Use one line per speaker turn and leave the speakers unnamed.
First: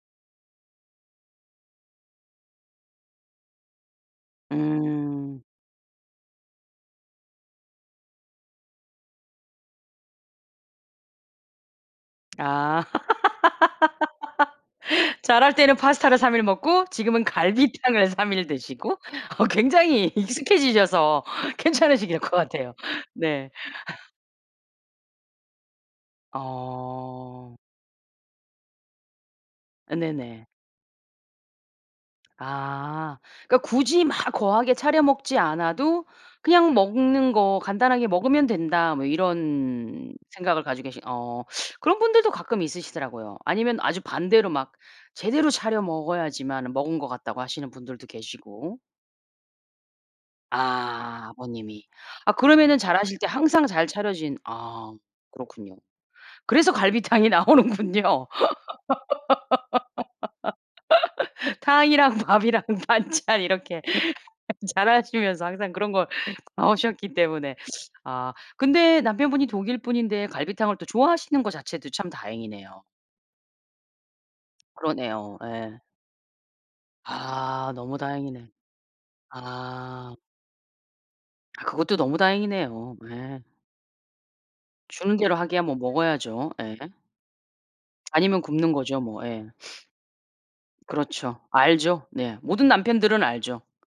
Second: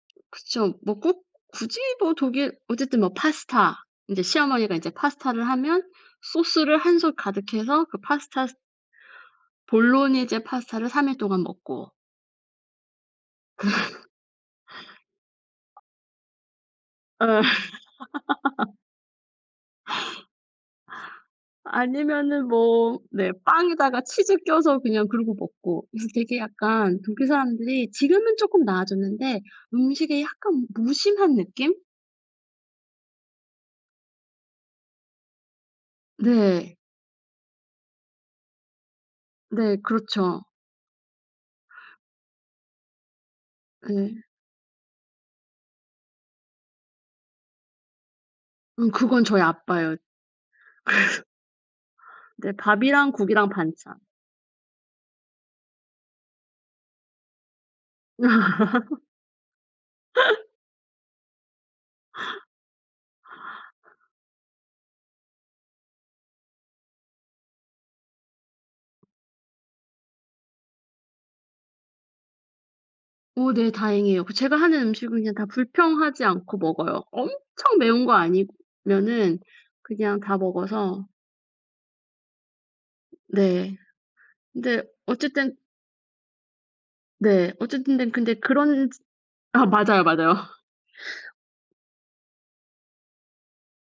그쵸. 뭐 꼭 굳이 뭐 독일 어쨌든 뭐 파스타 인제 시어머니가 인제
음.
파스타를 하면 소스를 1 솥 가득해서 그 파스타 스 볼로니제 파스타를 3 일 동안 먹고.
아. 자랄 때는 파스타를 3 일 먹고 지금은
어.
갈비탕을 3 일 드시고 어 굉장히 익숙해지셔서 괜찮으실 것
아니면은
같아요.
뭐 네
네.
빵에다가 치즈 껴서 그냥 그러고 먹고 그래서 되게 약간 독일
어.
사람들이 지금은 쪼끔 나아졌는데
어
음식에
네네.
약간 무심한 느낌?
아. 그러니까 굳이 막 거하게 차려 먹지 않아도 '그냥
네.
먹는 거 간단하게 먹으면 된다.' 뭐
네
이런
그렇죠.
생각을 가지고 계신 어 그런 분들도 가끔 있으시더라고요. 아니면 아주
예.
반대로 막 제대로 차려 먹어야지만은 먹은 것 같다고 하시는 분들도 계시고.
음 그건 저희 아빠예요. 그래서
아. 아버님이. 아
네
그러면은
밥이랑
자라실 때
국이랑
항상 잘
반찬.
차려진 아 그렇군요. 그래서 갈비탕이 나오는군요. 탕이랑 밥이랑 반찬 이렇게 자라시면서 항상 그런 거 나오셨기 때문에 아 근데 남편분이 독일 분인데 갈비탕을 또 좋아하시는 거 자체도 참 다행이네요.
어 네 다행이에요. 그 제가 하는 음식은 그냥
그러네요.
다
예.
불평하지 않고 먹어요.
아
엄청
너무
매운 거
다행이네.
아니면은
아.
그냥 다 먹어서
아 그것도 너무 다행이네요. 예.
네. 근데
주는 대로
어쨌든
하기야 뭐 먹어야죠. 예.
네. 어쨌든 근데 근데
아니면 굶는
그런
거죠,
츠
뭐. 예.
아 맞아요, 맞아요.
그렇죠. 알죠. 네 모든 남편들은 알죠.